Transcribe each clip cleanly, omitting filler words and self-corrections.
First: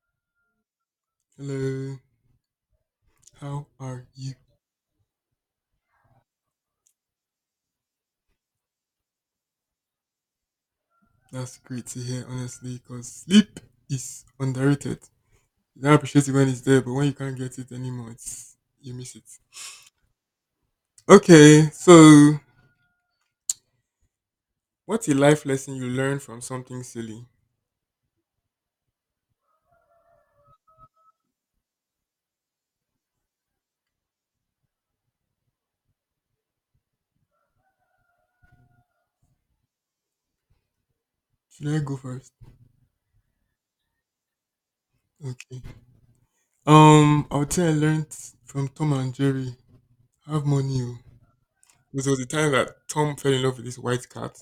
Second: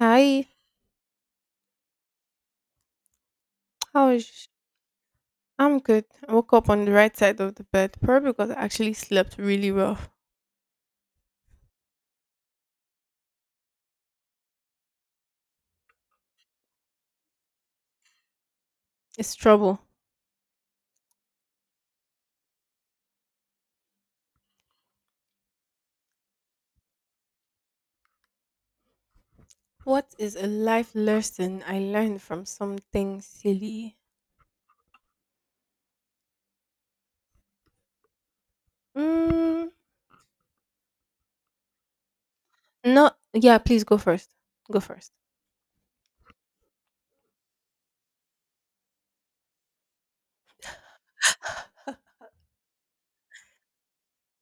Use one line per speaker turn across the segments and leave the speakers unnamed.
Hi,
Hello, how are
how is?
you?
sh- I'm good. I woke up on the right side of the bed, probably because I actually slept really well.
That's great to hear, honestly, because sleep is underrated. You don't appreciate it when it's there, but when you can't get it anymore, it's you miss it.
It's trouble.
Okay, so what's a life lesson you learned from something silly?
What is a life lesson I learned from something silly? Mm,
Should I go first?
no, yeah, please go first. Go first.
Okay. I would say I learned from Tom and Jerry. Have money. Oh. Because there was a time that Tom fell in love with this white cat,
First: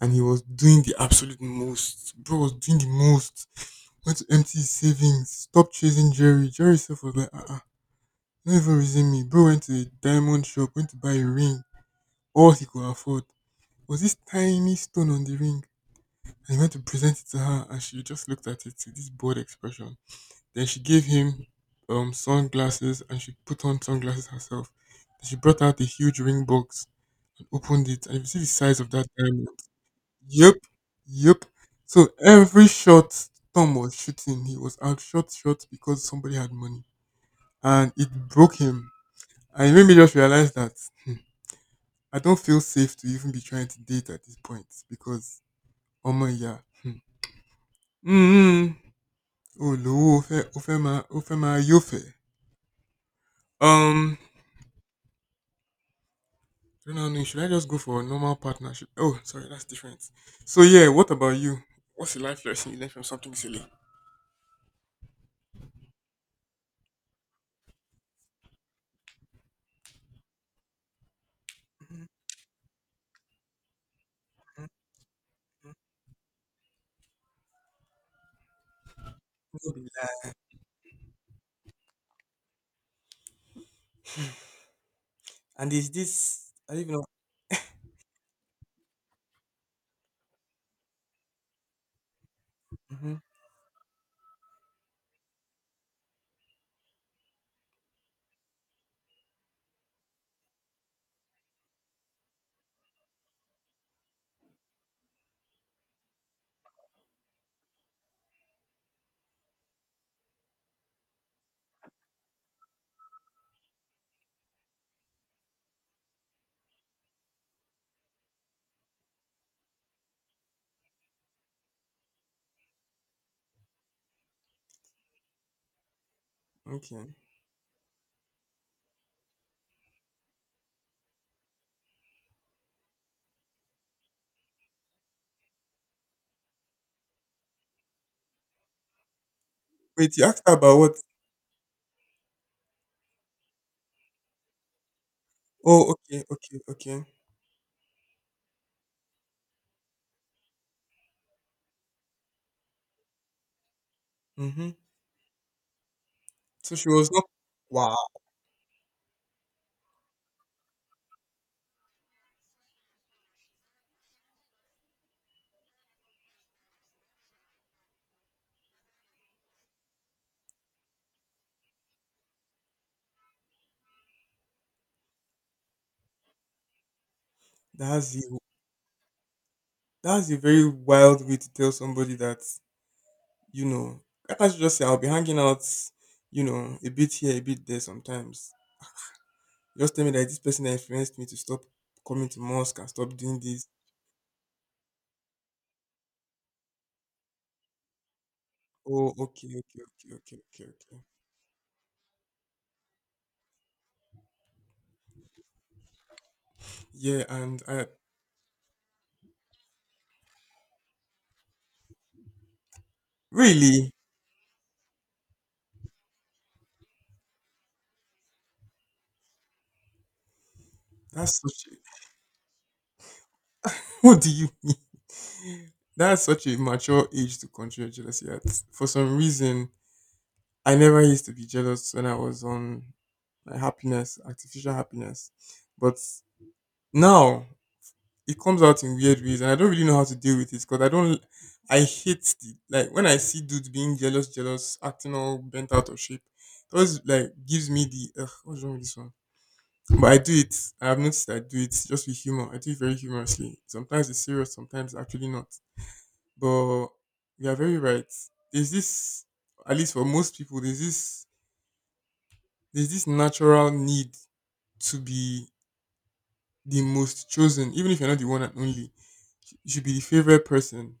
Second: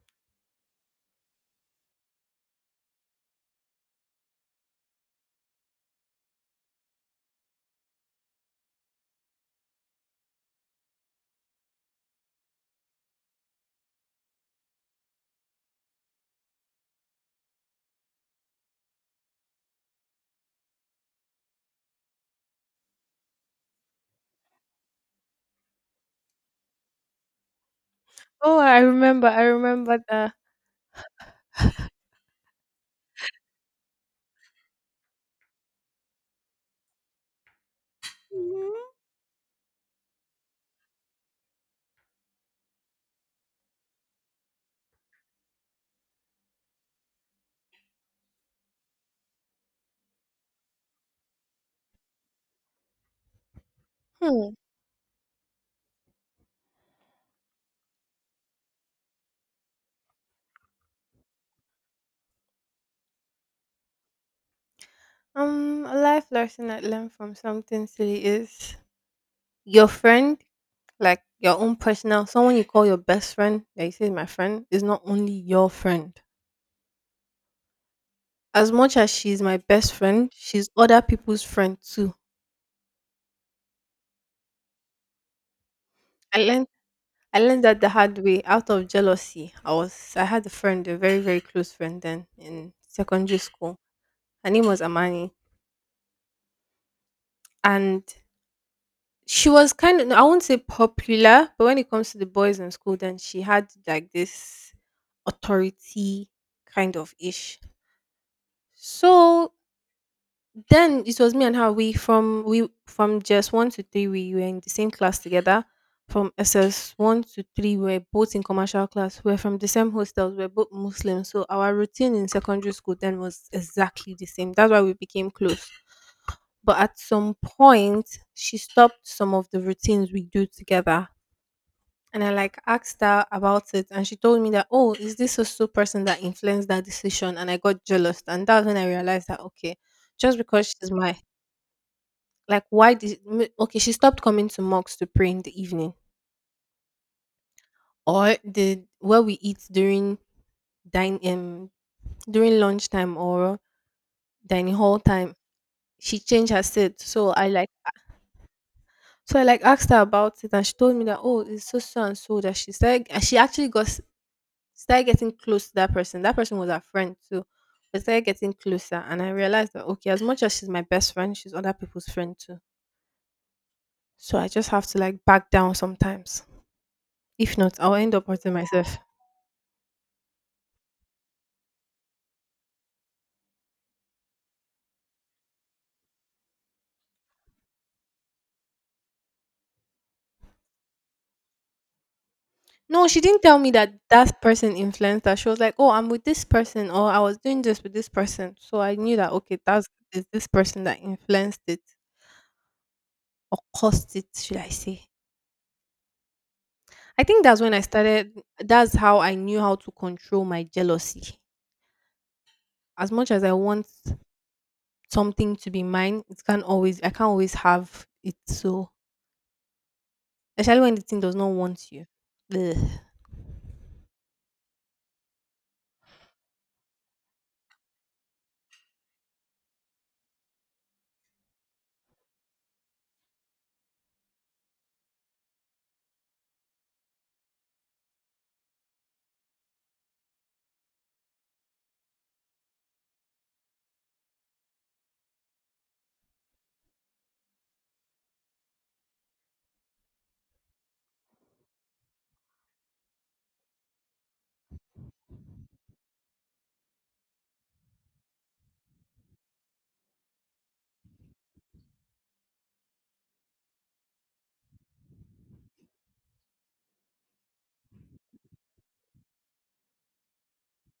and he was doing the absolute most. Bro was doing the most. Went to empty his savings. Stop chasing Jerry. Jerry self was like, ah, uh-uh, don't even reason me. Bro went to a diamond shop, went to buy a ring, all he could afford was this tiny stone on the ring. And he went to present it to her, and she just looked at it with this bored expression. Then she gave him sunglasses, and she put on sunglasses herself. Then she brought out a huge ring box and opened it, and you see the
Oh,
size
I
of that
remember. I
diamond.
remember that.
Yep, yep. So every shot Tom was shooting, he was out shot, because somebody had money, and it broke him. And it made me just realize that hmm, I don't feel safe to even be trying to date at this point because, oh my yeah, mm, oh lo, ofe, ofe ma, yofe. Um,
Hmm.
I don't know. Should I just go for a normal partnership? Oh, sorry, that's different. So yeah, what about you? What's the life lesson you learned from something silly?
A life lesson I learned from something silly is your friend, like your own personal, someone you call your best friend, that you say is my friend, is not only your friend. As much as she's my best
like-
friend, she's other people's friend too.
And is
I
this?
learned
I don't even know.
I learned that the hard way out of jealousy. I had a friend, a very, very close friend then in
Hmm.
secondary school. Her name was Amani. And she was kind of, I won't say popular, but when it comes to the boys in school, then she had like this authority kind of ish. So then it was me and her. We from just one to three, we were in the same class together. From S S one to three, we were both in commercial class. We were from the same hostels. We were both Muslims, so our routine in secondary school then was exactly the same. That's why we became close. But at
Okay.
some point, she stopped some of the routines we do together. And I like asked her about it, and she told me that, oh, is this a so person that influenced that decision? And I got jealous, and that's when I realized that okay,
Wait, you
just
asked her
because
about
she's
what?
my, like why did okay, she stopped coming to mosques to pray in the
Oh,
evening.
okay, okay, okay.
Or the where we eat dine um during lunchtime or
Mm-hmm.
dining hall time. She changed her
So she
set.
was not.
So I like
Wow,
so I like asked her about it, and she told me that oh it's so so and so that she started, and she actually started getting close to that person. That person was her friend too. We started getting closer and I realized that okay, as much as she's my best friend, she's other people's friend too. So I just have to like back down sometimes. If not, I'll end
that's
up
a
hurting myself.
that's a very wild way to tell somebody that you know. I can't just say I'll be hanging out, a bit here, a bit there sometimes. Just tell me that this person influenced me to stop coming to mosque and
No,
stop
she
doing
didn't tell
this.
me that that person influenced her. She was like, "Oh, I'm with this person, or I was doing this with this person." So I
Oh,
knew that
okay,
okay,
okay,
that's
okay,
is
okay,
this
okay,
person
okay.
that influenced it or caused it, should I say?
Yeah,
I think that's
and
when I
I
started. That's how I knew how to control my jealousy. As much as I want
really,
something to be mine, it can't always. I can't always have it. So especially when the thing does
that's
not
such a
want you. Ugh.
what do you mean? That's such a mature age to control your jealousy at. For some reason, I never used to be jealous when I was on my happiness, artificial happiness. But now it comes out in weird ways, and I don't really know how to deal with it because I don't. I hate the like when I see dudes being jealous, jealous, acting all bent out of shape. It always like gives me the ugh, what's wrong with this one? But I do it. I have noticed I do it just with humor. I do it very humorously. Sometimes it's serious, sometimes actually not. But you are very right. There's this, at least for most people, there's this natural need to be the most chosen, even if you're not the one and only. You should be the favorite person,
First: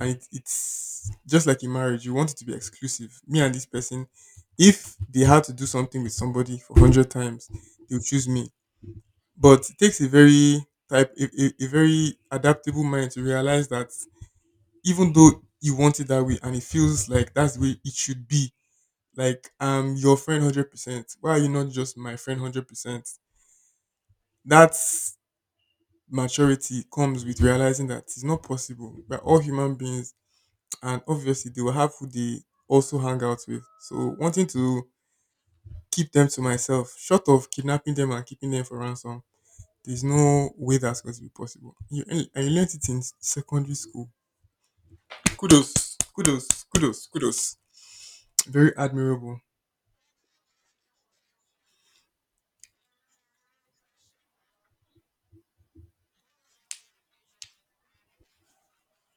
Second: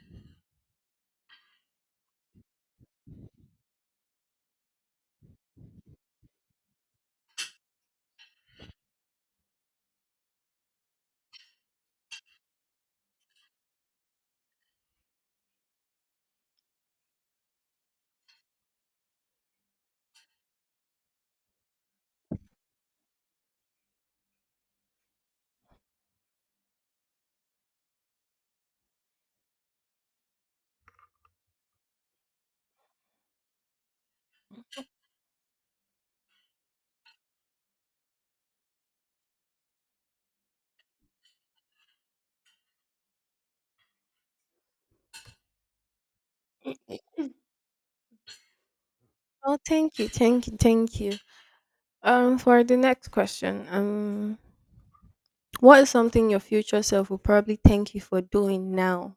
and it's just like in marriage. You want it to be exclusive. Me and this person, if they had to do something with somebody for 100 times, they'll choose me. But it takes a very type, a very adaptable mind to realize that even though you want it that way, and it feels like that's the way it should be. Like I'm your friend 100%. Why are you not just my friend 100%? That maturity comes with realizing that it's not possible. We're all human beings, and obviously, they will have who they also hang out with. So, wanting to keep them to myself, short of kidnapping them and keeping them for ransom, there's no way that's going to be possible. And you learned it in secondary school. Kudos, kudos, kudos, kudos. Very admirable.
Oh, thank you, thank you, thank you. For the next question. What is something your future self will probably thank you for doing now?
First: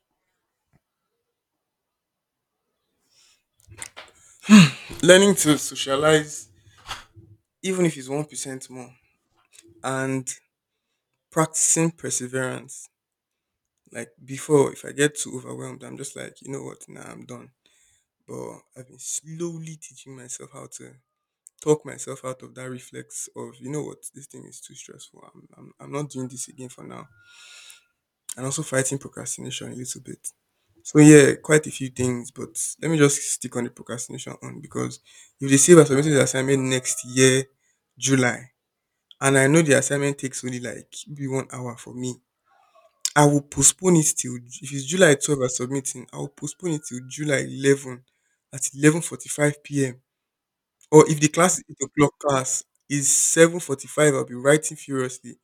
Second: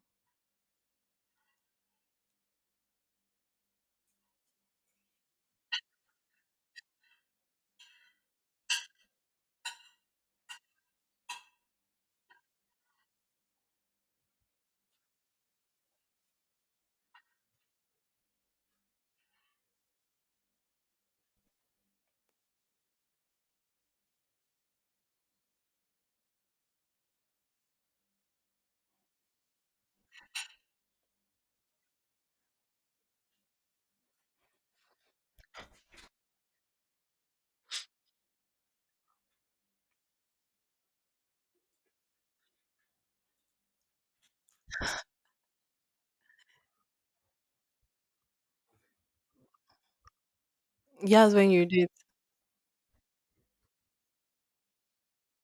Learning to socialize, even if it's 1% more, and practicing perseverance. Like before, if I get too overwhelmed, I'm just like, you know what? Nah, I'm done. But I've been slowly teaching myself how to talk myself out of that reflex of, you know what? This thing is too stressful. I'm not doing this again for now. And also fighting procrastination a little bit. So yeah, quite a few things, but let me just stick on the procrastination on because if they say we're submitting the assignment next year, July, and I know the assignment takes only like maybe 1 hour for me, I will postpone it if it's July 12 I'm submitting, I will postpone it till July 11 at 11:45 p.m. Or if the
Yes, when
class is
you did.
8:00 class, is 7:45 I'll be writing furiously.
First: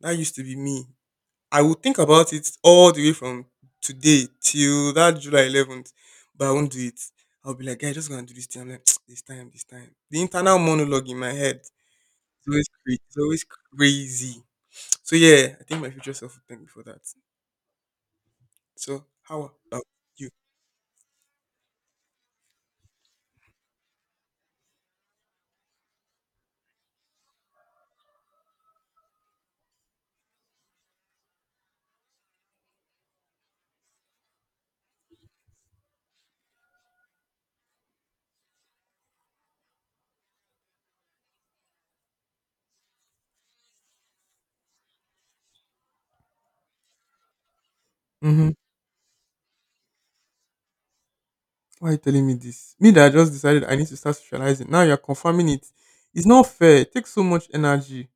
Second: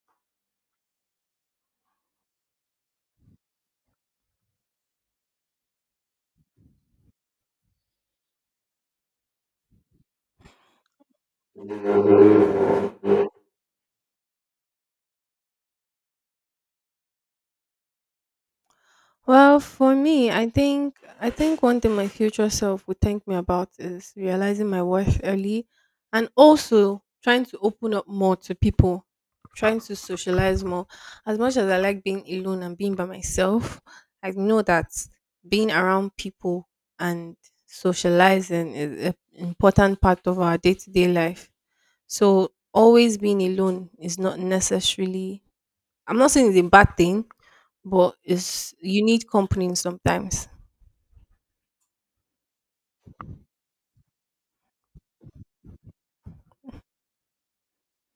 That used to be me. I will think about it all the way from today till that July 11th, but I won't do it. I'll be like, "Guy, just gonna do this thing." I'm like, "This time, this time." The internal monologue in my head is always crazy. So yeah, I think my future self will thank me for that. So how
Well,
about
for
you?
me, I think one thing my future self would thank me about is realizing my worth early, and also trying to open up more to people, trying to socialize more. As much as I like being alone and being by myself, I know that being around people and socializing is an important part of our day-to-day life. So always being alone is not necessarily, I'm not saying it's a bad thing, but
Mm-hmm.
it's you need company sometimes.
Why are you telling me this? Me that I just decided I need to start socializing. Now you're confirming it. It's not fair. It takes so much energy.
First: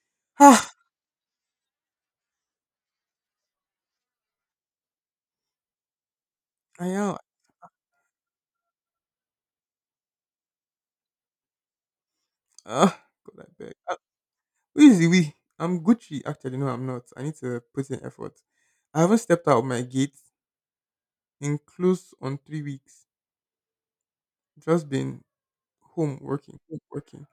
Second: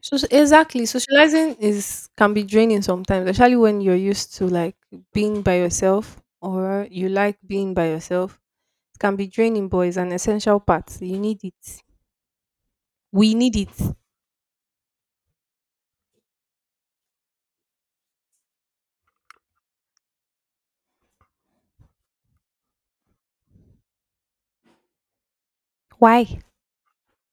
Ah,
Exactly, socializing is, can be draining sometimes, especially when you're used to like being by yourself
I
or you
am.
like being by yourself. It can be draining, but it's an essential part. You need it.
Ah,
We
God, I
need
beg.
it.
Who is the we? I'm Gucci. Actually, no, I'm not. I need to put in effort. I haven't stepped out of my gate in close on 3 weeks. Just been home
Why?
working, home working.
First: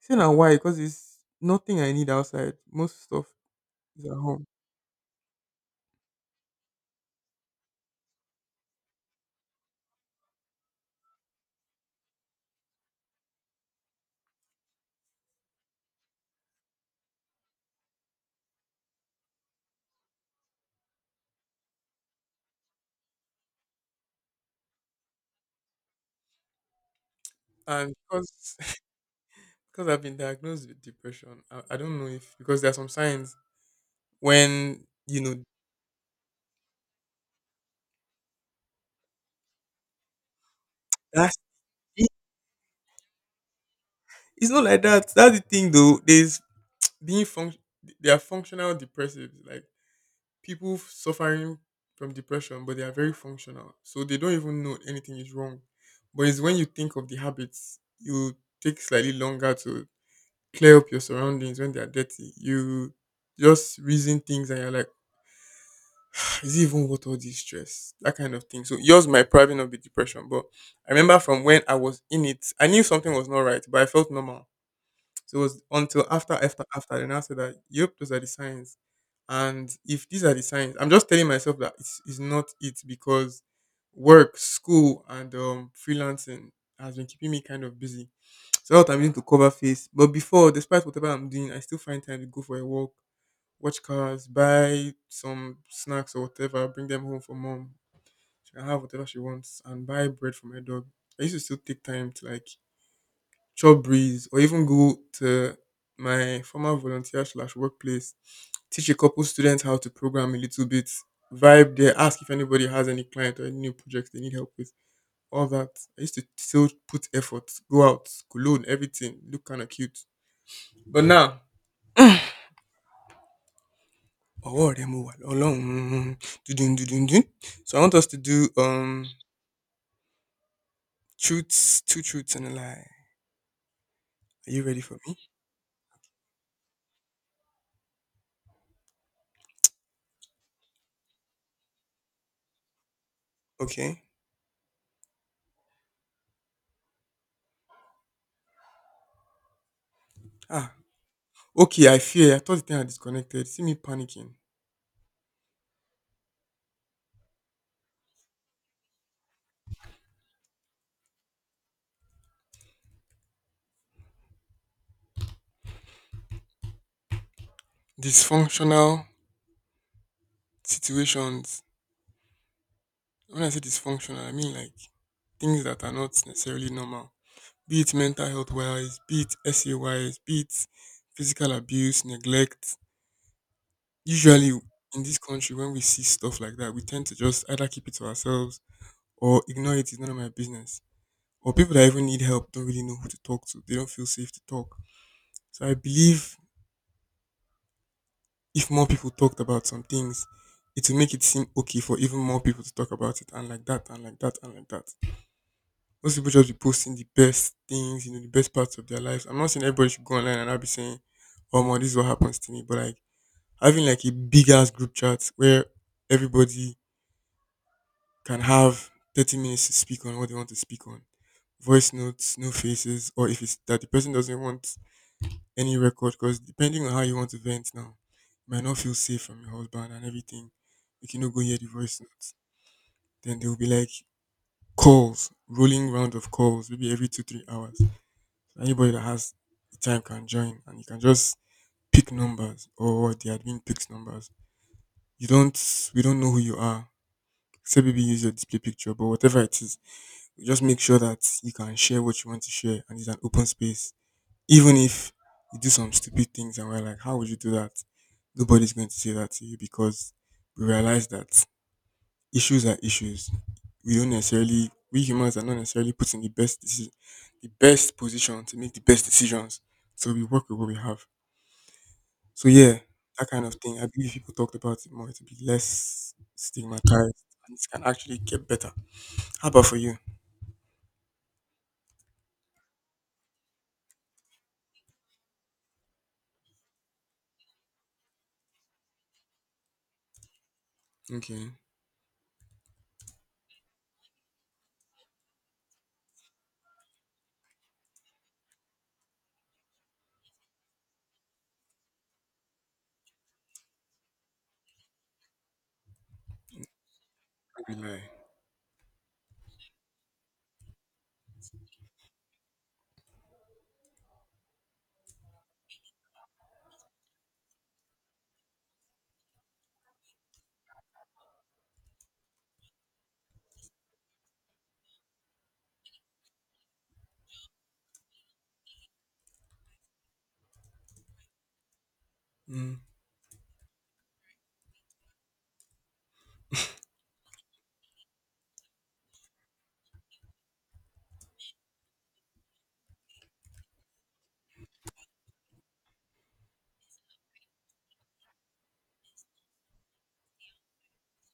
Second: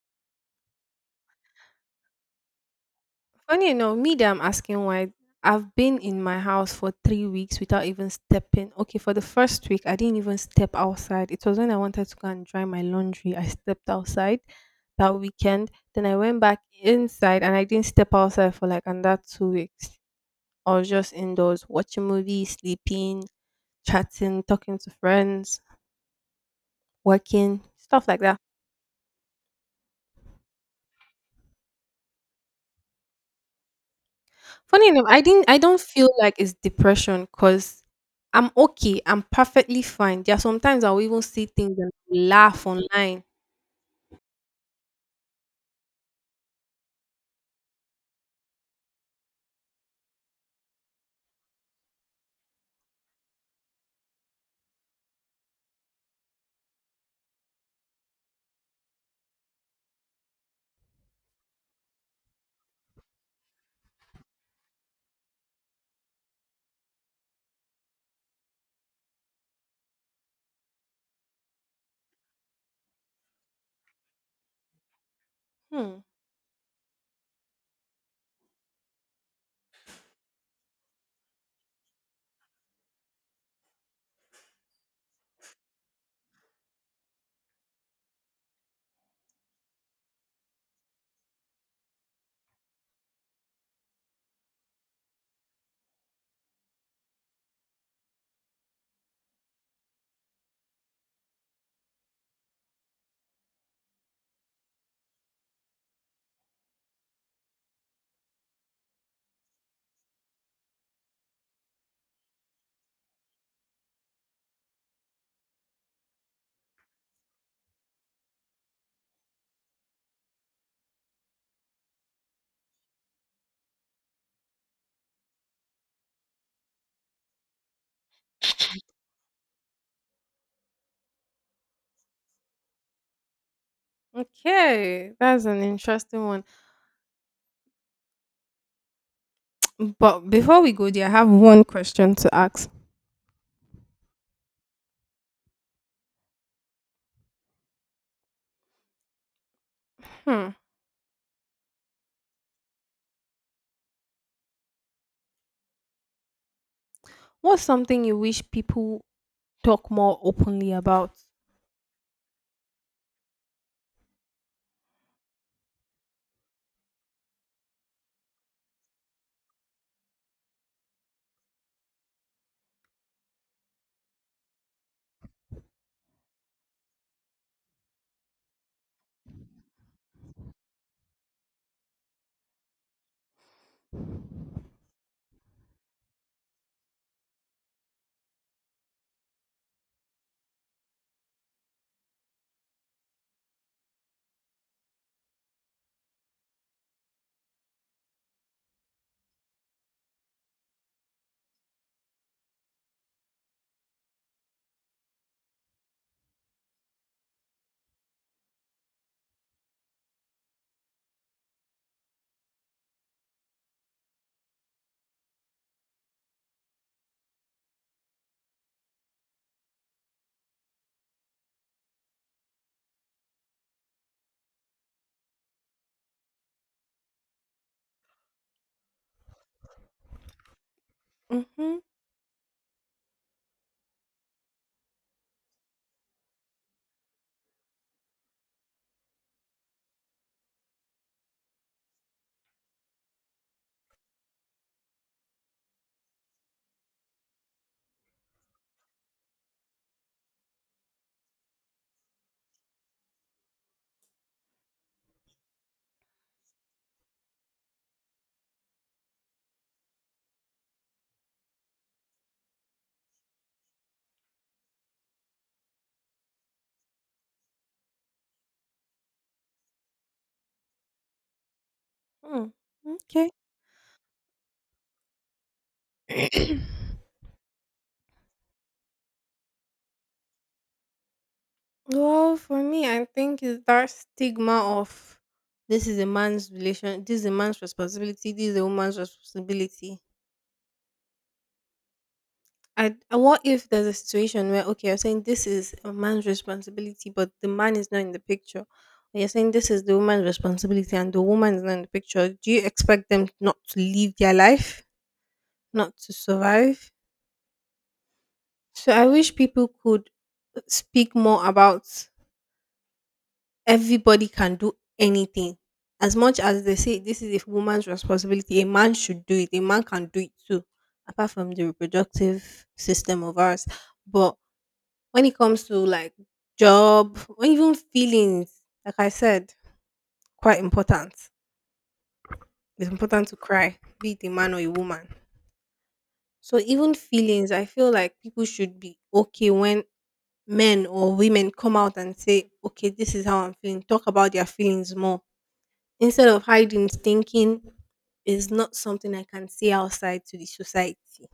See now why? Because it's nothing I need outside. Most stuff
Funny enough,
is
me
at
that I'm
home.
asking why, I've been in my house for 3 weeks without even stepping. Okay, for the first week, I didn't even step outside. It was when I wanted to go and dry my laundry. I stepped outside that weekend. Then I went back inside and I didn't step outside for like another 2 weeks. I was just indoors watching movies, sleeping, chatting, talking to friends, working,
And
stuff like
because
that.
because I've been diagnosed with depression, I don't know if because there are some signs when
Funny enough,
you
I
know
didn't. I don't feel like it's depression because I'm okay. I'm perfectly fine. There are sometimes I will even
that's
see things and
it-
laugh online.
it's not like that. That's the thing though. Being func- they are functional depressives, like people suffering from depression, but they are very functional. So they don't even know anything is wrong. But it's when you think of the habits, you take slightly longer to clear up your surroundings when they are dirty. You just reason things and you're like, is it even worth all this stress? That kind of thing. So yours might probably not be depression, but I remember from when I was in it, I knew something was not right, but I felt normal. So it was
Hmm.
until after, after, after, then I said that, yep, those are the signs. And if these are the signs, I'm just telling myself that it's not it because work, school, and freelancing has been keeping me kind of busy. So now that I'm using to cover face. But before, despite whatever I'm doing, I still find time to go for a walk, watch cars, buy some snacks or whatever, bring them home for mom. She can have whatever she wants and buy bread for my dog. I used to still take time to like chop breeze or even go to my former volunteer slash workplace, teach a couple students how to program a little bit, vibe there, ask if anybody has any client or any new projects they need help with. All that. I used to still put effort, go out, cologne, everything, look kind of cute. But now, Ọwọ́ rẹ mo wà lọ́lọ́run. Dùndún dùndún dùn. So I want us to do truths, two truths and a lie. Are you ready for
Okay,
me?
that's an interesting one. But before we go there, I have one question to ask.
Okay.
Hmm.
Ah. Okay, I fear. I thought the thing had disconnected. See me panicking.
What's something you wish people talk more openly about?
Dysfunctional situations. When I say dysfunctional, I mean like things that are not necessarily normal. Be it mental health wise, be it SA wise, be it physical abuse, neglect. Usually in this country, when we see stuff like that, we tend to just either keep it to ourselves or ignore it, it's none of my business. Or people that even need help don't really know who to talk to. They don't feel safe to talk. So I believe if more people talked about some things, it will make it seem okay for even more people to talk about it and like that and like that and like that. Most people just be posting the best things, the best parts of their lives. I'm not saying everybody should go online and I'll be saying, oh my, this is what happens to me. But like having like a big ass group chat where everybody can have 30 minutes to speak on what they want to speak on voice notes, no faces, or if it's that the person doesn't want any record, because depending on how you want to vent now, you might not feel safe from your husband and everything. You cannot go hear the
Mm-hmm.
voice notes. Then there will be like calls, rolling round of calls, maybe every two, 3 hours. So anybody that has the time can join and you can just pick numbers or the admin picks numbers. You don't we don't know who you are. Except maybe use your display picture, but whatever it is, just make sure that you can share what you want to share and it's an open space. Even if you do some stupid things and we're like, how would you do that? Nobody's going to say that to you because we realize that issues are issues. We don't necessarily, we humans are not necessarily put in the best the best position to make the best decisions. So we work with what we have.
Hmm.
So, that kind of thing. I believe if people talked about it more, it would be less
Okay.
stigmatized and it can actually get better. How about for you?
Well, for me, I think is that stigma of, this is a man's relation, this is a man's responsibility, this is a woman's responsibility.
Okay,
What if there's a situation where okay, you're saying this is a man's responsibility, but the man is not in the picture. Or you're saying this is the woman's responsibility and the woman is not in the picture. Do you expect them not to live their life, not to survive?
I will lie.
So I wish people could speak more about, everybody can do anything. As much as they say this is a woman's responsibility, a man should do it. A man can do it too, apart from the reproductive system of ours. But when it comes to like job or even feelings, like I said, quite important.
Mm,
It's important to cry, be it a man or a woman. So even feelings, I feel like people should be okay when men or women come out and say, okay, this is how I'm feeling. Talk about their feelings more, instead of hiding, thinking is not something I can say outside to the society.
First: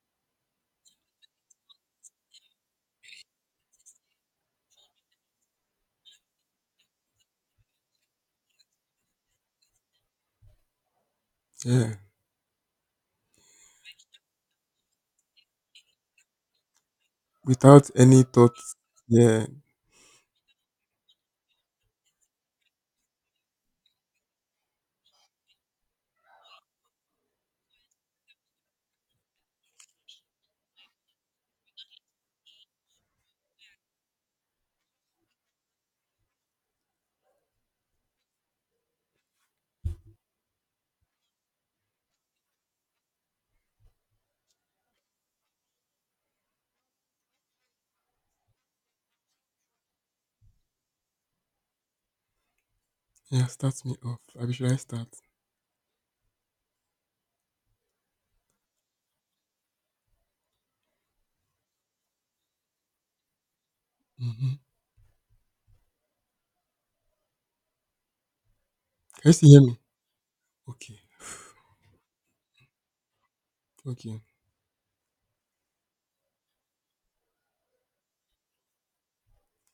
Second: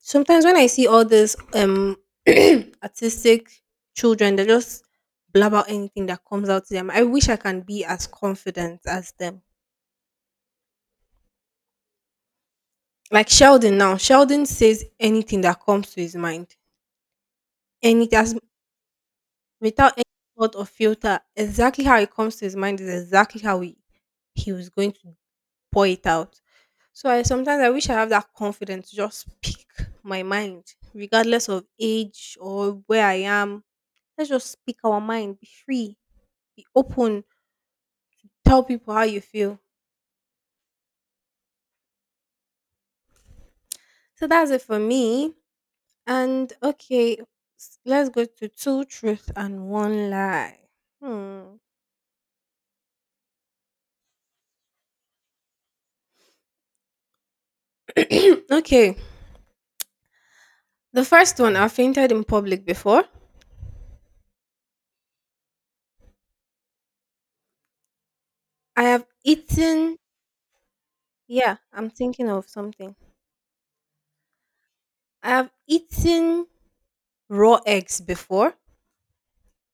Sometimes when I see all these artistic children, they just blab out anything that comes out to them. I wish I can be as confident as them.
yeah,
Like Sheldon now. Sheldon says anything that comes to his mind.
without
And it
any
has
thoughts. Yeah,
without any thought or filter, exactly how it comes to his mind is exactly how he was going to pour it out. So I sometimes I wish I have that confidence to just speak my mind, regardless of age or where I am. Let's just speak our mind, be free, be open, tell people how you feel. So that's it for me. And okay, let's go to two truth and one lie. Hmm.
yeah, start me off. Abi, should I start?
Okay. The first one, I fainted in public before.
Mm-hmm.
I have
Can you still hear me?
eaten
Okay,
Yeah, I'm thinking of something.
okay,
I have eaten raw eggs before.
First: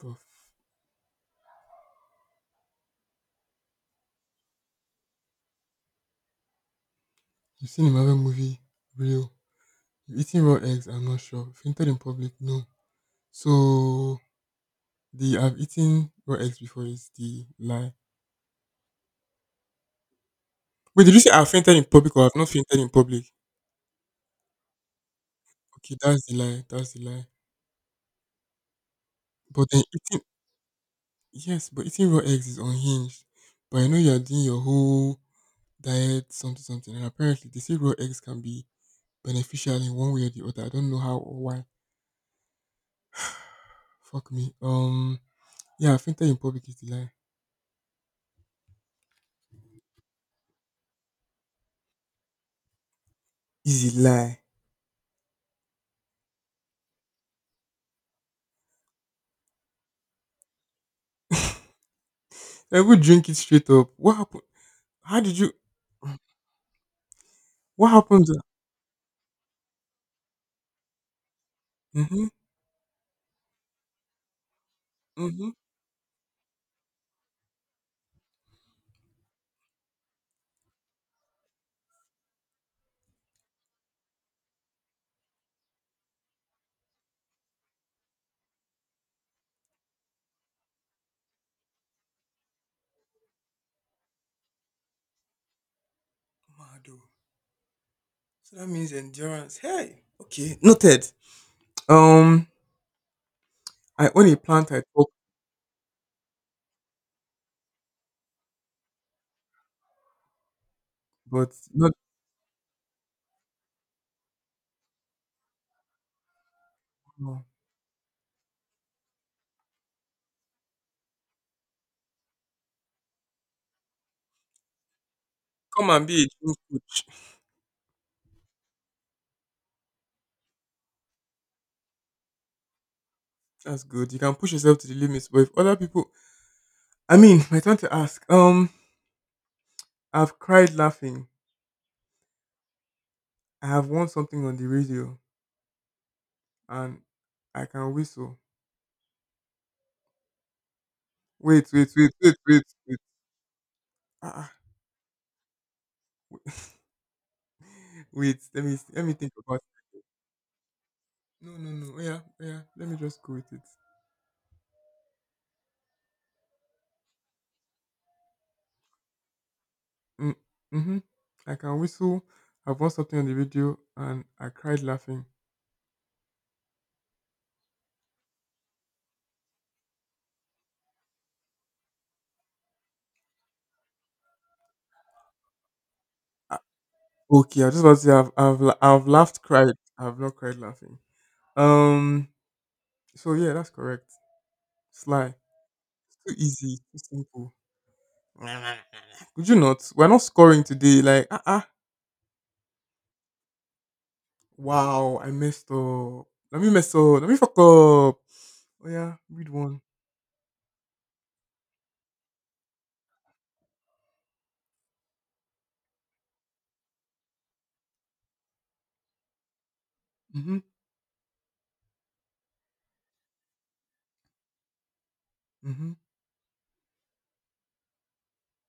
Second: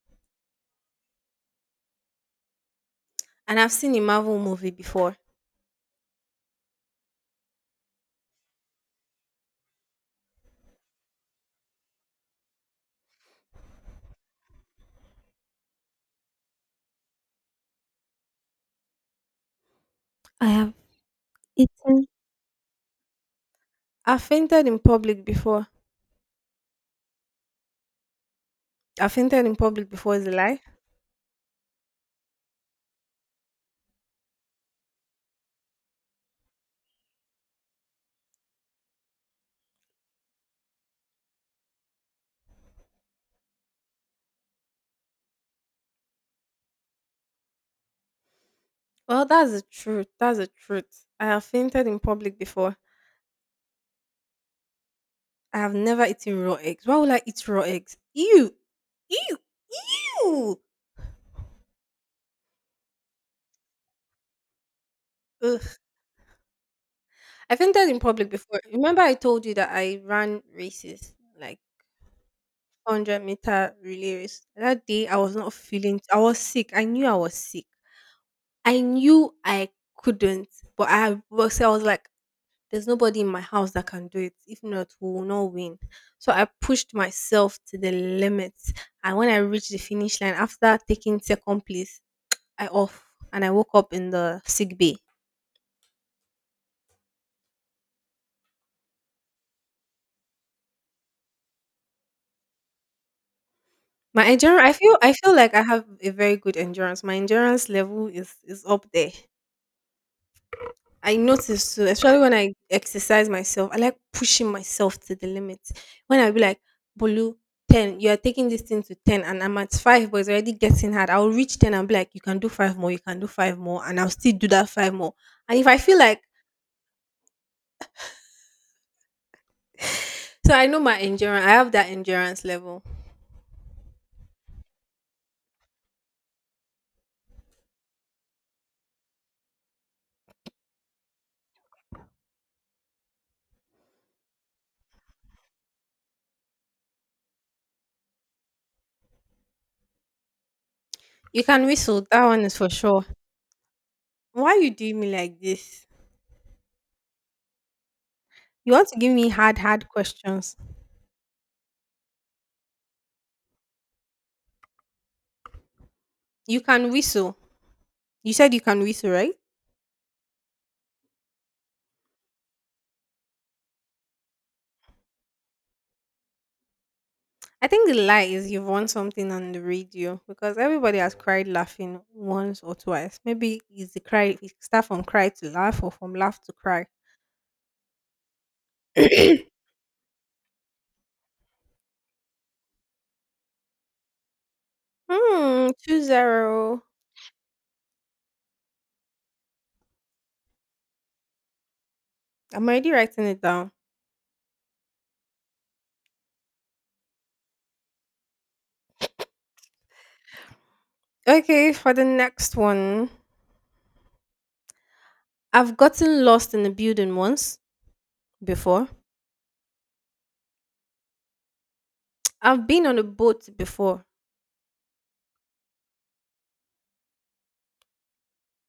tough.
And I've seen a Marvel movie before.
You've seen him have a movie, real. You eating raw eggs, I'm not sure. Fainted in public, no. So, the I've eaten raw eggs before is the lie.
I have
Wait, did you say I've fainted in
eaten.
public or I've not fainted in public?
I've fainted in public before.
Okay, that's the lie, that's the lie.
I fainted in
But then
public before
eating,
is a lie.
yes, but eating raw eggs is unhinged. But I know you're doing your whole diet, something, something, and apparently they say raw eggs can be beneficial in one way or the other. I don't know how or why. Fuck me. Yeah, fintech in public is a lie.
Well, that's the truth. That's the truth. I have fainted in public before.
Is a lie.
I have never eaten raw eggs. Why would I eat raw eggs? Ew. Ew. Ew.
I would drink it straight up. What happened? How did you?
Ugh. I fainted
What
in
happened?
public before. Remember I told you that I ran races, like
Mm-hmm.
100-meter relay race. That day I was
Mm-hmm.
not feeling, I was sick. I knew I was sick. I knew I couldn't, but I was like, there's nobody in my house that can do it. If not, we will not win. So I pushed myself to the limits, and when I reached the finish line, after taking second place, I off and I woke up in the sick bay.
Mado. So that means endurance. Hey. Okay. Noted. Um, I
My
own a
endurance,
plant.
I
I
feel,
talk,
I feel like I have a very good endurance. My endurance level is up there. I
but
notice too,
not.
especially when I exercise myself. I like pushing myself to the limit. When I be like, Bolu,
No.
10, you are taking this thing to 10, and I'm at 5, but it's already getting hard. I'll reach 10 and be like, you can do 5 more, you can do 5 more, and I'll still do that 5 more. And if I
Come
feel
and
like,
be a gym coach.
so I know my endurance, I have that endurance level.
That's good. You can push yourself to the limits. But if other people, I mean, my turn to ask. I've cried laughing. I have won something on the radio. And I can whistle.
You
Wait,
can
wait,
whistle,
wait,
that
wait,
one is
wait,
for
wait.
sure.
Ah,
Why you doing me like this?
ah, wait. Let
You
me
want to
let me
give me
think
hard,
about.
hard questions.
No, no, no. Oh yeah, oh yeah. Let me just go with it.
You can whistle. You said you can whistle, right?
Mm, mm-hmm. I can whistle. I've watched something on the video and I cried laughing.
I think the lie is you've won something on the radio because everybody has cried laughing once or twice. Maybe it's the cry, it start from cry to laugh or from laugh to
Ah,
cry.
okay, I just want to say I've laughed, cried. I've not cried laughing. Um. So yeah, that's correct. Sly.
Hmm, two
Too easy.
zero.
Too simple. Could you not? We're not scoring today. Like ah ah.
I'm already writing it down.
Wow, I messed up. Let me mess up. Let me fuck up. Oh yeah, read one.
Okay, for the next one. I've gotten lost in a building once before.
Mm-hmm.
I've been on a boat before.
Mm-hmm.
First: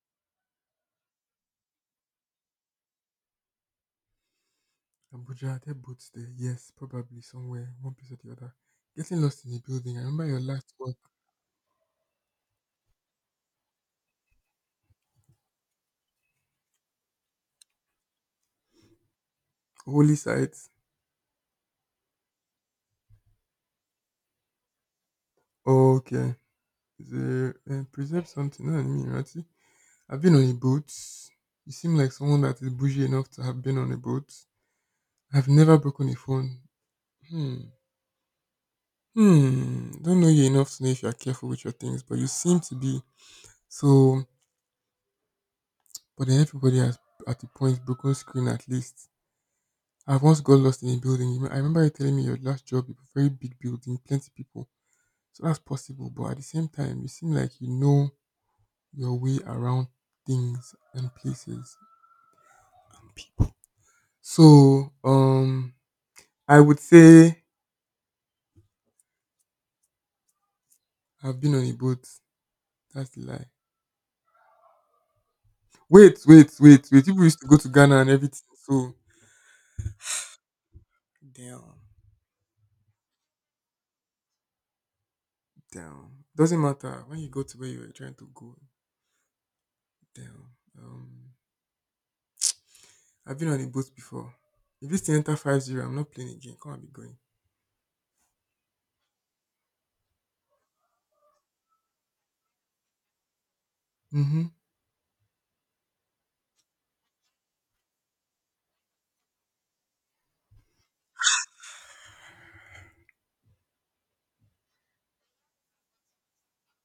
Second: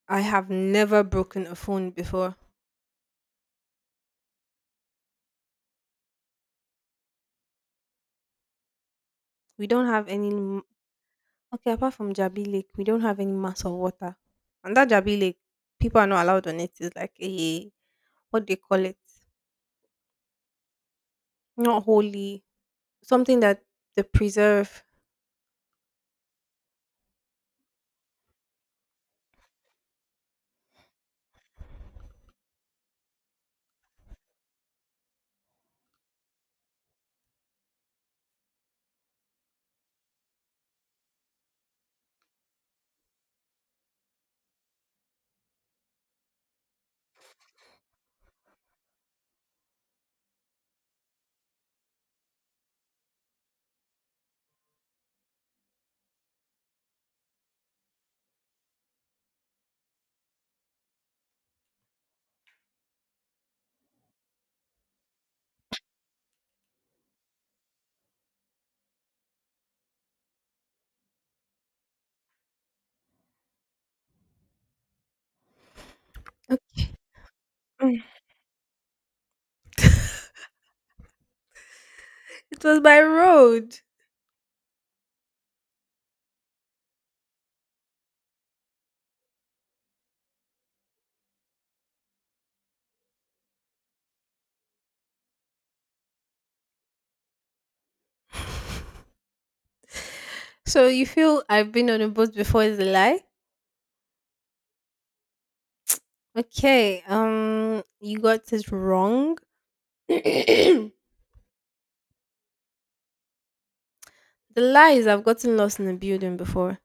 I have never broken a phone before.
Abuja, there are boats there. Yes, probably somewhere, one place or the other. Getting lost in the
We don't
building. I
have
remember
any
your last one.
Okay, apart from Jabi Lake, we don't have any mass of water. And that Jabi Lake, people are not allowed on it. It's like a, what do they call it?
Holy site.
Not holy. Something that they preserve.
Oh, okay. Is it, preserve something. No, I mean, right? I've been on a boat. You seem like someone that is bougie enough to have been on a boat. I've never broken a phone. Hmm. Hmm. Don't know you enough to know if you're careful with your things, but you seem to be. So but then everybody has at the point broken screen at least. I've once got lost in a building. You know, I remember you telling me your last job, you a very big building, plenty people. So that's possible. But at the same time, you seem like you know your way around things and places. So, I would say I've been on a boat. That's the lie. Wait, wait,
Okay.
wait, wait. People used to go to Ghana and everything. So, damn,
It was by road.
damn. Doesn't matter when you go to where you were trying to go. Damn. Um, I've been on a boat before. If this thing enter 5-0, I'm not playing again. Come and be going.
So you feel I've been on a boat before is a lie?
Mm-hmm.
Okay. You got it wrong. The lie is I've gotten lost in a building before.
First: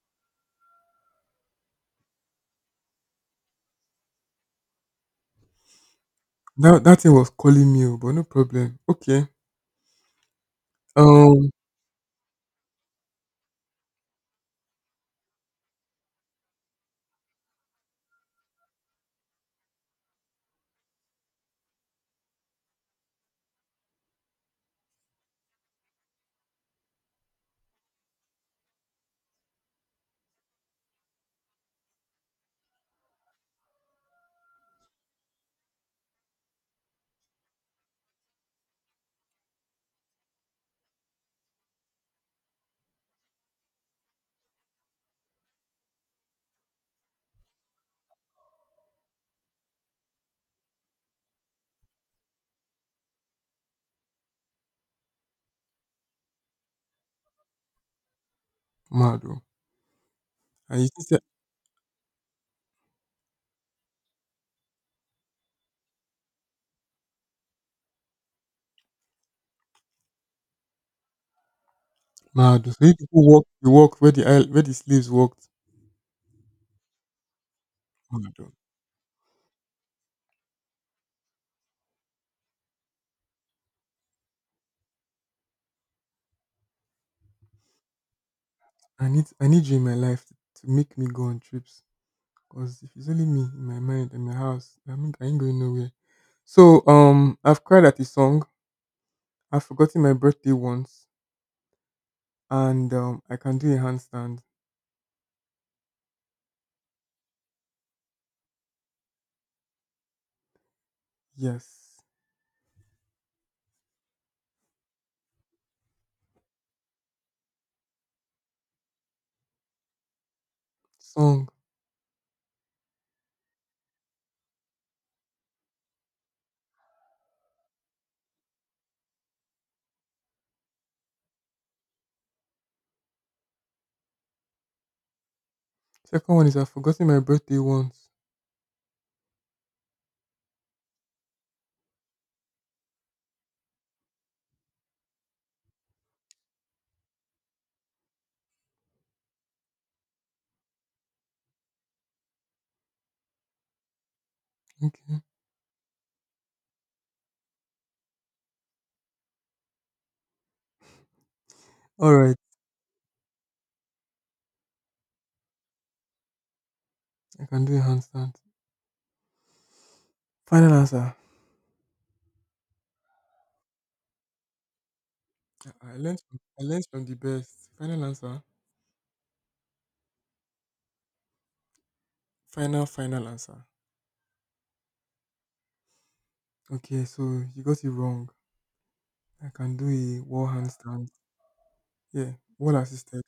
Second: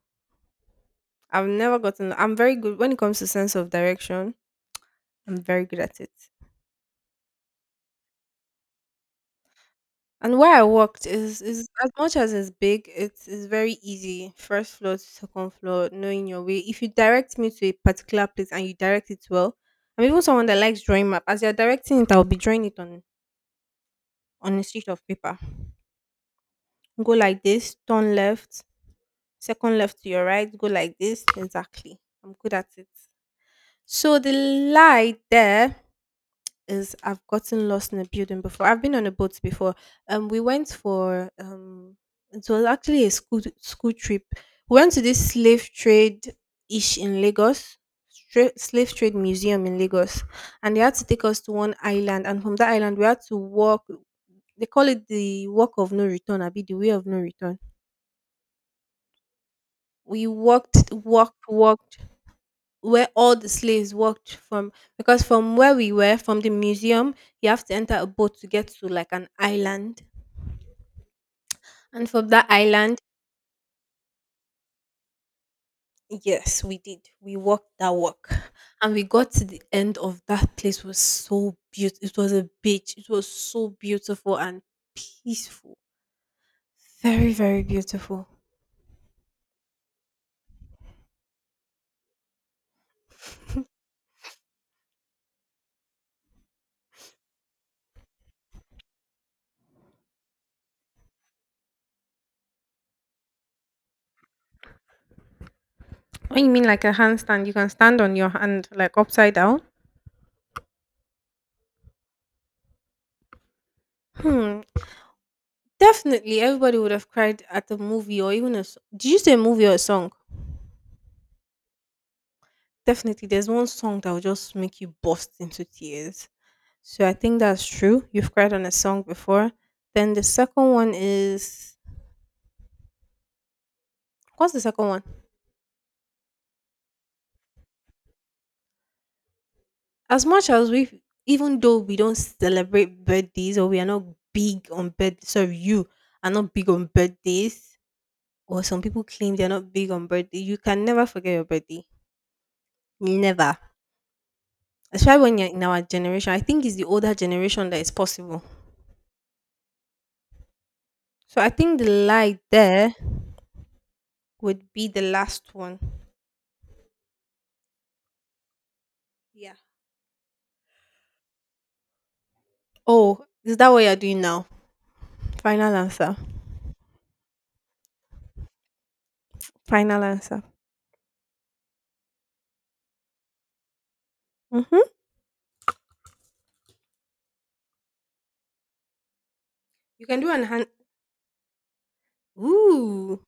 I've never gotten I'm very good when it comes to sense of direction. I'm very good at it.
That thing was calling me, oh, but no problem. Okay.
And where I worked is
Um,
is as much as it's big, it's is very easy. First floor to second floor, knowing your way. If you direct me to a particular place and you direct it well, I'm even someone that likes drawing map. As you're directing it, I'll be drawing it on a sheet of paper. Go like this, turn left, second left to your right, go like this. Exactly. I'm good at it. So the light there is I've gotten lost in a building before. I've been on a boat before. We went for It was actually a school trip. We went to this slave trade ish in Lagos, slave trade museum in Lagos, and they had to take us to one island, and from that island we had to walk. They call it the walk of no return, be the way of no return.
Mado.
We
And you
walked,
think say
walked, walked where all the slaves worked from, because from where we were from the museum you have to enter a boat to get to like an island, and from that
Mado. So you
island
people walk, you walk where the isle, where the slaves walked.
yes we did, we walked that walk,
Mado.
and we got to the end of that place. It was so beautiful, it was a beach, it was so beautiful and peaceful, very very beautiful.
I need you in my life to make me go on trips. Cause if it's only me in my mind and my house, I mean, I ain't going nowhere. So I've cried at a song. I've forgotten my birthday once, and I can do a handstand.
What you mean like a handstand? You can stand on your hand like upside down?
Yes,
Hmm. Definitely everybody would have cried at a movie or even a did you say a movie or a song?
song.
Definitely, there's one song that will just make you burst into tears. So I think that's true. You've cried on a song before. Then the second one is what's the second one?
Second one is I've forgotten my birthday once.
As much as we, even though we don't celebrate birthdays or we are not big on birth, sorry, you are not big on birthdays, or some people claim they're not big on birthday. You can never forget your birthday. Never. Especially
Okay.
when you're in our generation. I think it's the older generation that is possible. So I think the
All right.
lie there would be the last one.
I can do a handstand.
Yeah.
Final answer.
Oh, is that what you're doing now?
I
Final
I
answer.
learned from, I learned from the best. Final answer.
Final answer.
Final, final answer.
Mm-hmm.
Okay, so you got it wrong. I can do
You
a
can do an
wall
hand.
handstand. Yeah, wall
Ooh.
assisted.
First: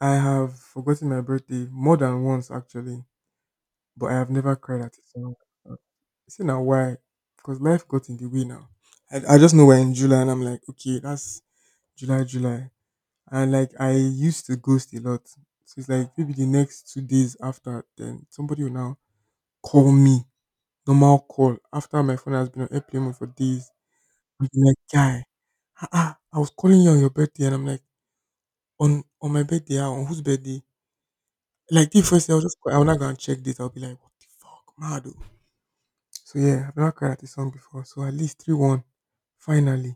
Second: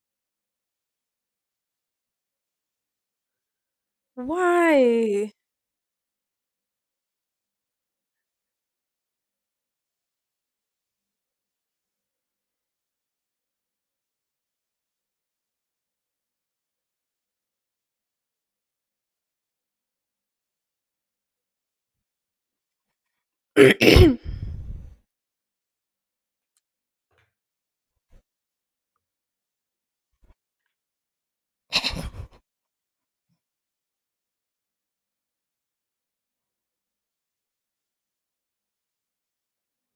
I have forgotten my birthday more than once actually, but I have never cried at it.
Why?
Song. Uh, See now why? Because life got in the way now. I just know we're in July and I'm like, okay, that's July, July. And like I used to ghost a lot. So it's like maybe the next 2 days after, then somebody will now call me, normal call, after my phone has been on airplane mode for days.
Are
And be like, guy, ah, I was calling you on your birthday. And I'm like, on my birthday, ah, on whose birthday? Like the first day, I was just, I will not go and check this. I'll be like, what the fuck, mad. Oh. So yeah, I've not cried at this song before. So at least 3-1, finally.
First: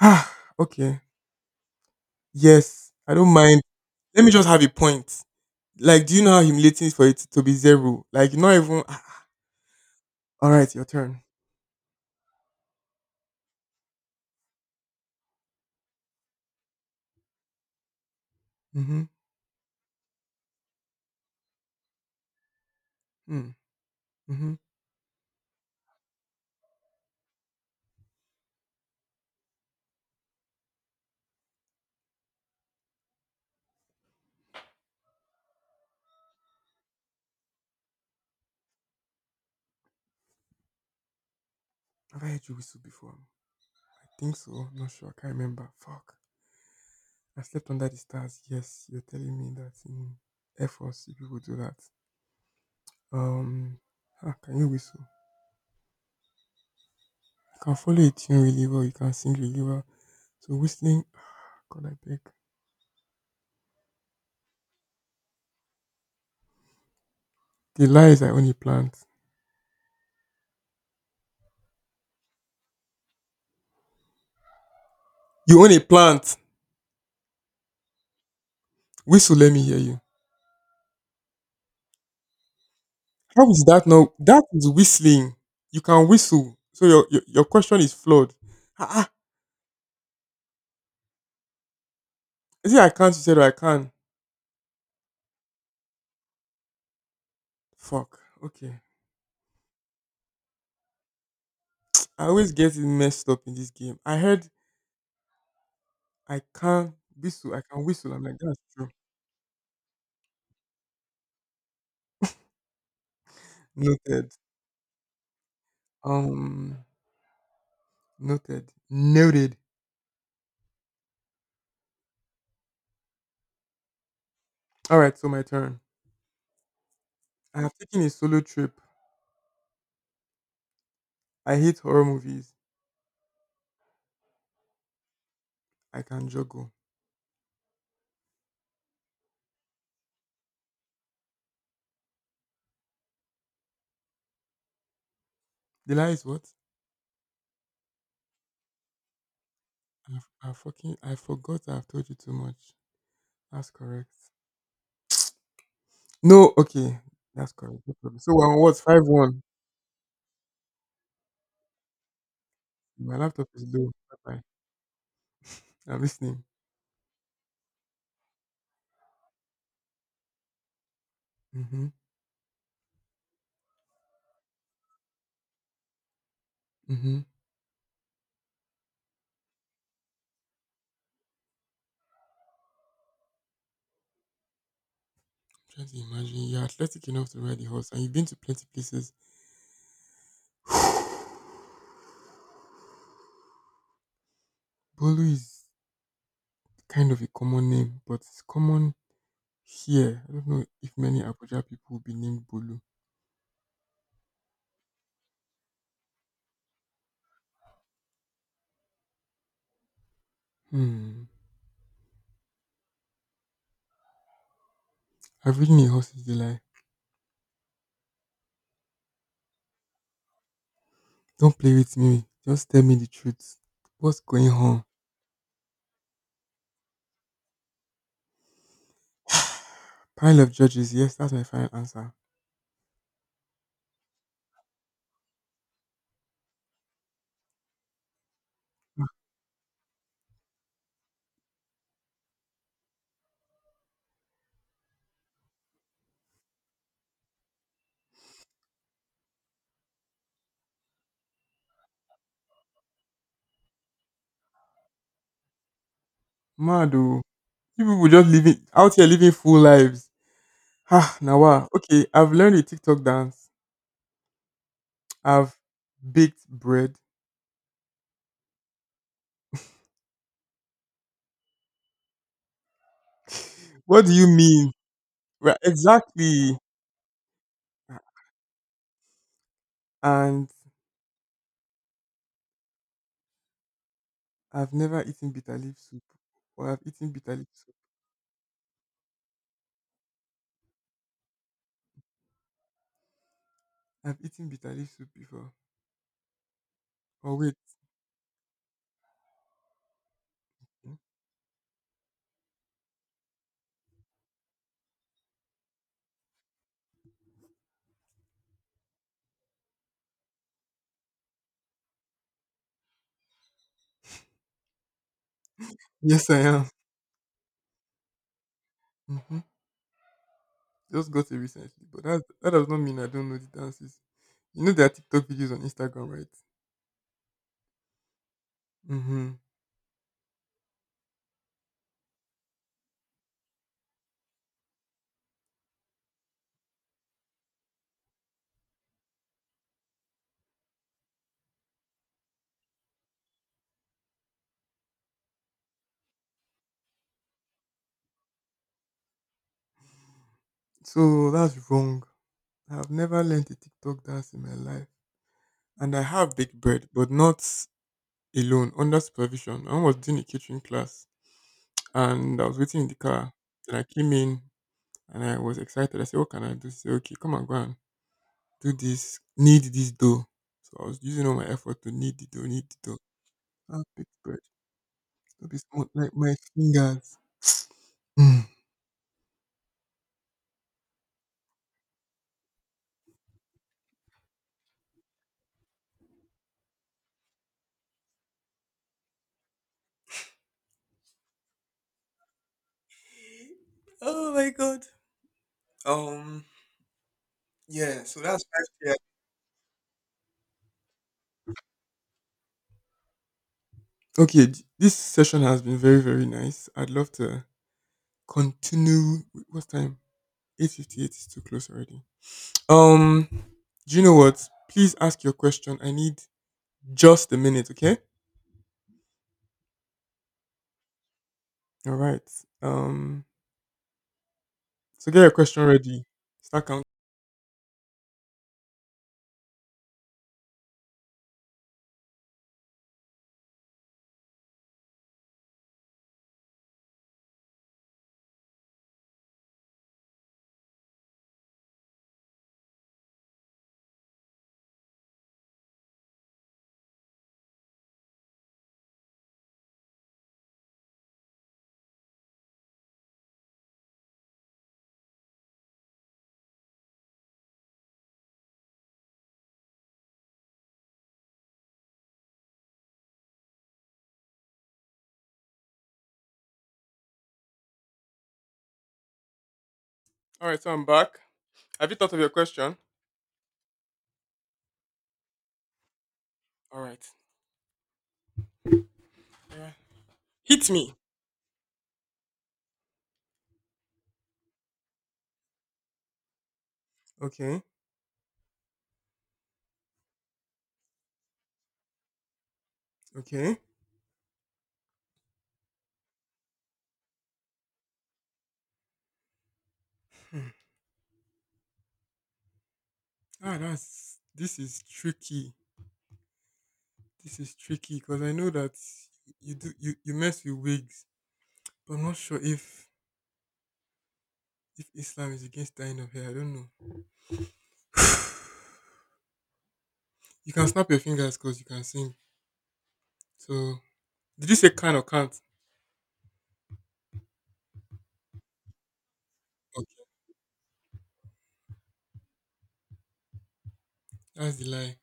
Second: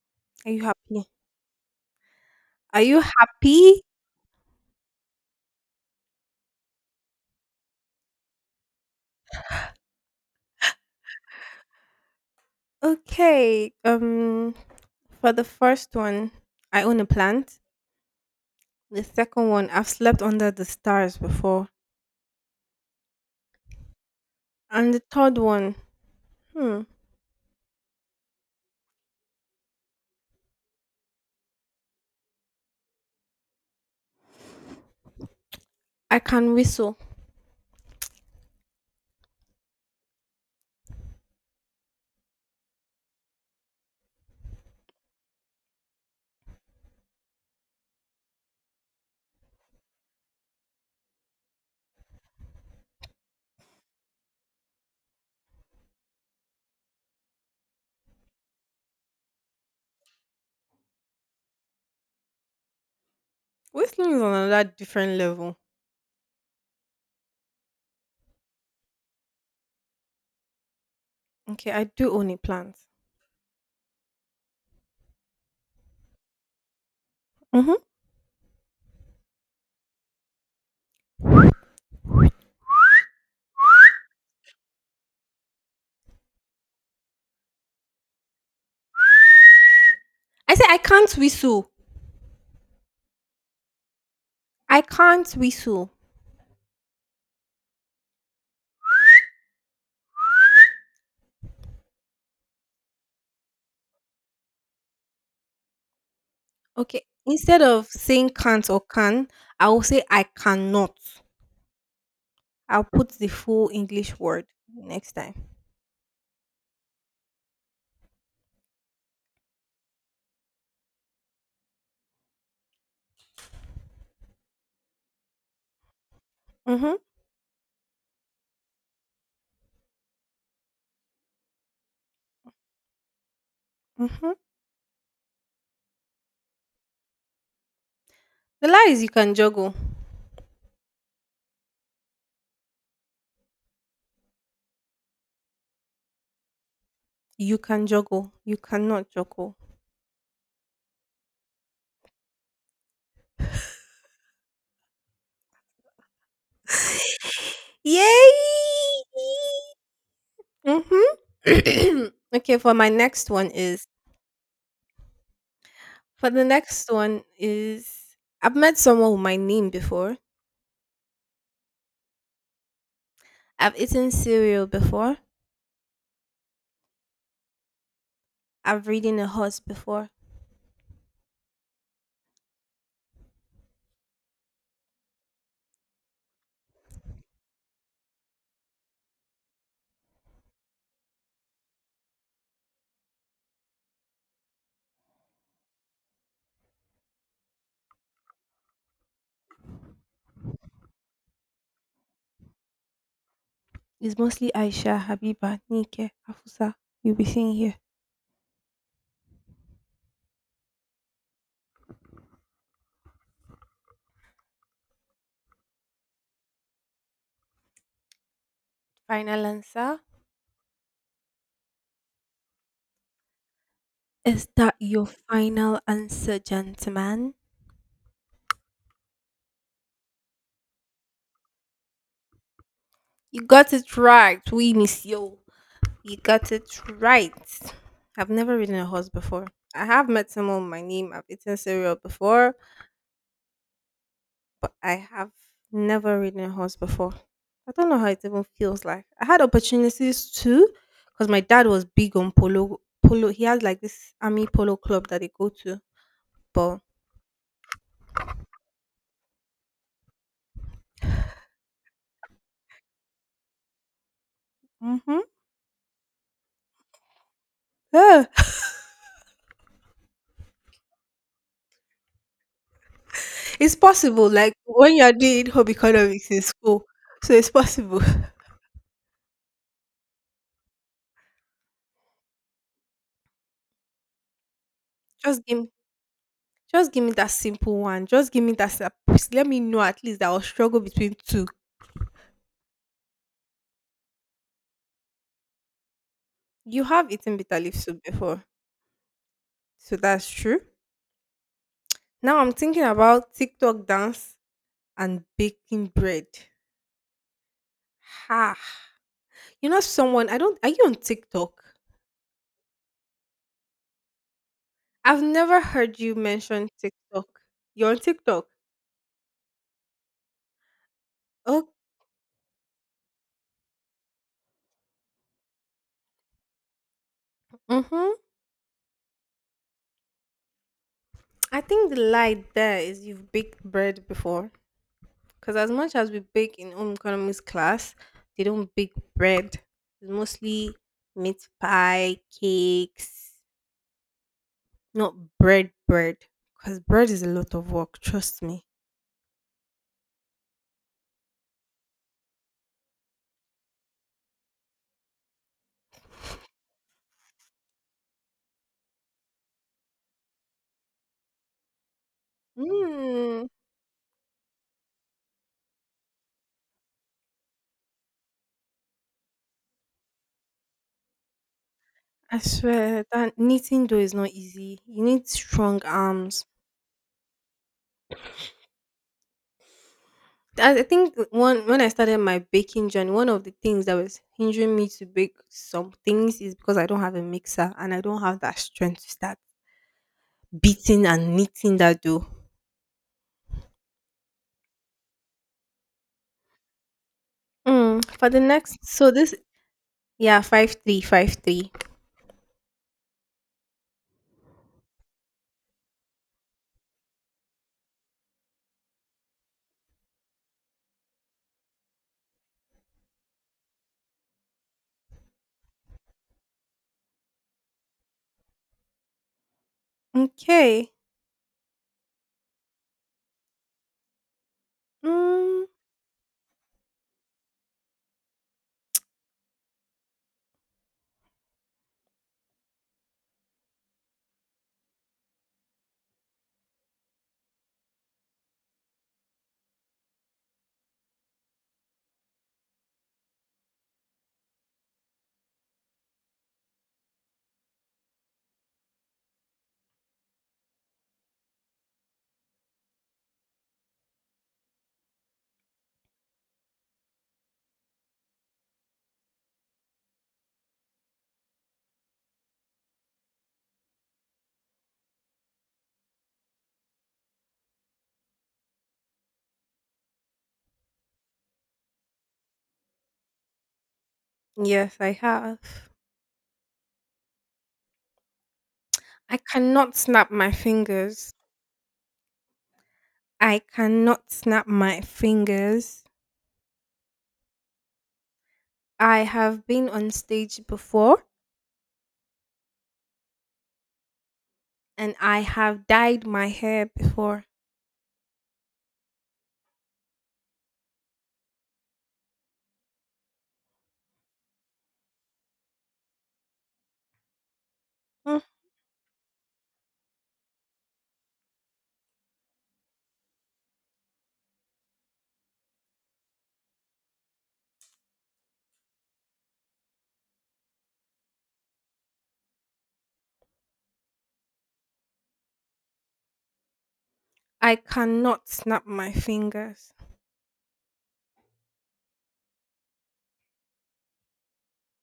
Ah,
you
okay.
happy? Are
Yes,
you
I don't mind.
happy?
Let me just have a point. Like, do you know how humiliating it's for it to be zero? Like, not even. Ah, ah, all right, your turn.
Okay. For the first one, I own a plant.
Mm-hmm.
The second one, I've slept under the stars before.
Mm, hmm.
And the third one, hmm, I can whistle.
Have I heard you whistle before? I think so. I'm not sure. I can't remember. Fuck. I slept under the stars. Yes, you're telling me that in Air Force you people do that. Um, ah, can you whistle? You can follow a tune really well. You can sing really well. So whistling. God, I beg.
Whistling is on another different level.
The lie is I own a plant.
Okay, I do own a plant.
You own a plant.
Mm-hmm.
Whistle, let me hear you. How is that now? That is whistling. You can whistle. So your question is flawed. Ah, ah.
I say I can't whistle.
Is it I can't? You said I can.
I can't whistle.
Fuck. Okay. I always get it messed up in this game. I heard I can
Okay.
whistle. I
Instead
can
of
whistle. I'm
saying
like that's
can't or
true.
can, I will say I cannot. I'll put the full English
Noted.
word next time.
Um. Noted. Noted. All right. So my turn.
Mm-hmm.
I have taken a solo trip. I hate horror movies.
Mm-hmm.
I can juggle.
The lie is you can juggle.
The lie is what?
You can juggle. You cannot juggle.
I, I forgot. I've told you too much. That's correct. No, okay. That's correct. No problem. So we're on
Yay!
what? 5-1.
Mm-hmm. okay,
My laptop is low. Bye-bye. I'm
for
listening.
the next one is I've met someone with my name before.
Mm-hmm.
I've eaten cereal before.
Mm-hmm.
I've ridden a horse before.
Trying to imagine. You're athletic enough to ride a horse and you've been to plenty places. Bolu is kind of a common name, but it's common here. I don't know if many Abuja people will be named Bolu.
It's mostly Aisha, Habiba, Nike, Afusa. You'll be seeing here.
Hmm. I've ridden a horse in July.
Final answer.
Don't play with me. Just tell me the truth. What's going
Is that
on?
your final answer, gentlemen?
Pile of judges. Yes, that's my final answer.
You got it right. We miss you. You got it right. I've never ridden a horse before. I have met someone with my name. I've eaten cereal before, but I have never ridden a horse before. I don't know how it even feels like. I had opportunities too, because my dad was big on polo. Polo. He has like this army polo club that they go to, but
Mado. People were just living out here living full lives. Ah, Nawa. Okay, I've learned a TikTok dance.
Mm-hmm.
I've baked bread.
Yeah, it's
What do you
possible. Like
mean?
when you're doing
Right,
home economics in
exactly.
school, so it's possible.
And I've never eaten
Just
bitter
give, me,
leaf soup. Or I've
just give
eaten
me that
bitter leaf soup.
simple one. Just give me that. Let me know at least that I'll struggle between two.
I've eaten bitter leaf soup before.
You have
Oh
eaten
wait.
bitter leaf soup before, so that's true. Now I'm thinking about TikTok dance and baking bread. Ha! You know someone? I don't. Are you on TikTok? I've never heard you
Yes, I am.
mention TikTok. You're on TikTok.
Hmm. Just got it
Oh.
recently, but that does not mean I don't know the dances. You know there are TikTok videos on Instagram, right?
Mm-hmm.
Mm-hmm.
I think the lie there is you've baked bread before. Because as much as we bake in home economics class, they don't bake bread. It's mostly meat pie, cakes, not bread, bread. Because bread is a lot of work, trust me.
So that's wrong. I've never learned a TikTok dance in my life. And I have baked bread, but not alone, under supervision. I was doing a kitchen class and I was waiting in the car.
Mm,
Then I came in and I was excited. I said, what can I do? She said, okay, come and go and do this, knead this dough. So I was using all my effort to knead the
I
dough, knead the dough.
swear that
I
knitting though
baked
is not
bread.
easy. You need
It'll be
strong
smooth like my
arms.
fingers. Mm.
I think one when I started my baking journey, one of the things that was hindering me to bake some things is because I don't have a mixer and I don't have that strength to start beating and knitting that dough.
Oh my god. Um, yeah, so
For the
that's
next,
yeah.
so this yeah 5-3, 5-3.
Okay, this session has been very, very nice. I'd love to continue. Wait, what's time? 8:58 is too close already. Um, do you know what? Please ask your question. I need just a minute, okay?
Okay.
All right. Um, so get your question
Mm,
ready. Start counting. All right, so I'm back. Have you thought of your question?
yes, I have.
All right.
I
Yeah.
cannot snap my
Hit me.
fingers. I cannot snap my fingers.
Okay.
I have been on stage before
Okay.
and I have dyed my hair before.
Hmm. Ah, that's this is tricky. This is tricky because I know that you mess with wigs, but I'm not sure if Islam is against dying of hair. I don't know. you can snap your fingers because you can sing. So did you say can or can't?
I cannot snap my fingers.
Okay, that's the lie.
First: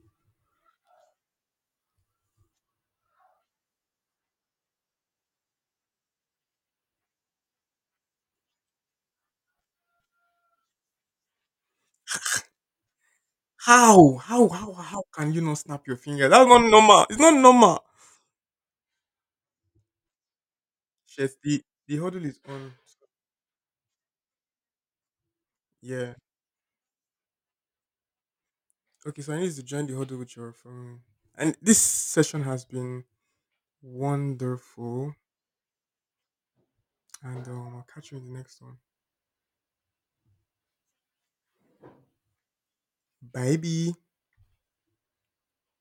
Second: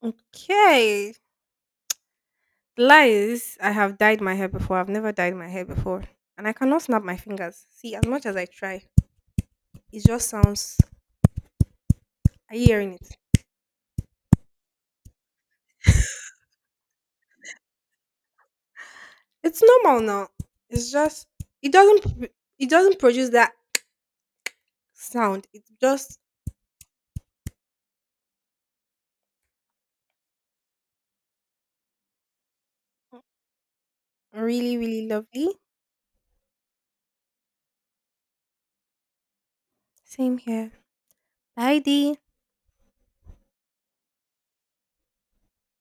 Okay. Lies. I have dyed my hair before. I've never dyed my hair before. And I cannot snap my fingers. See, as much as I try, it just sounds, are you hearing it?
How? How can you not snap your finger? That's not normal. It's not normal.
It's normal now. It's just
Yes,
it
the
doesn't
huddle
pr-
is
it
on.
doesn't produce that sound. It's
Yeah.
just
Okay, so I need to join the huddle with your phone. And this session has been
really, really
wonderful.
lovely.
And I'll catch you in the next one.
Same here. Heidi.
Bye bye.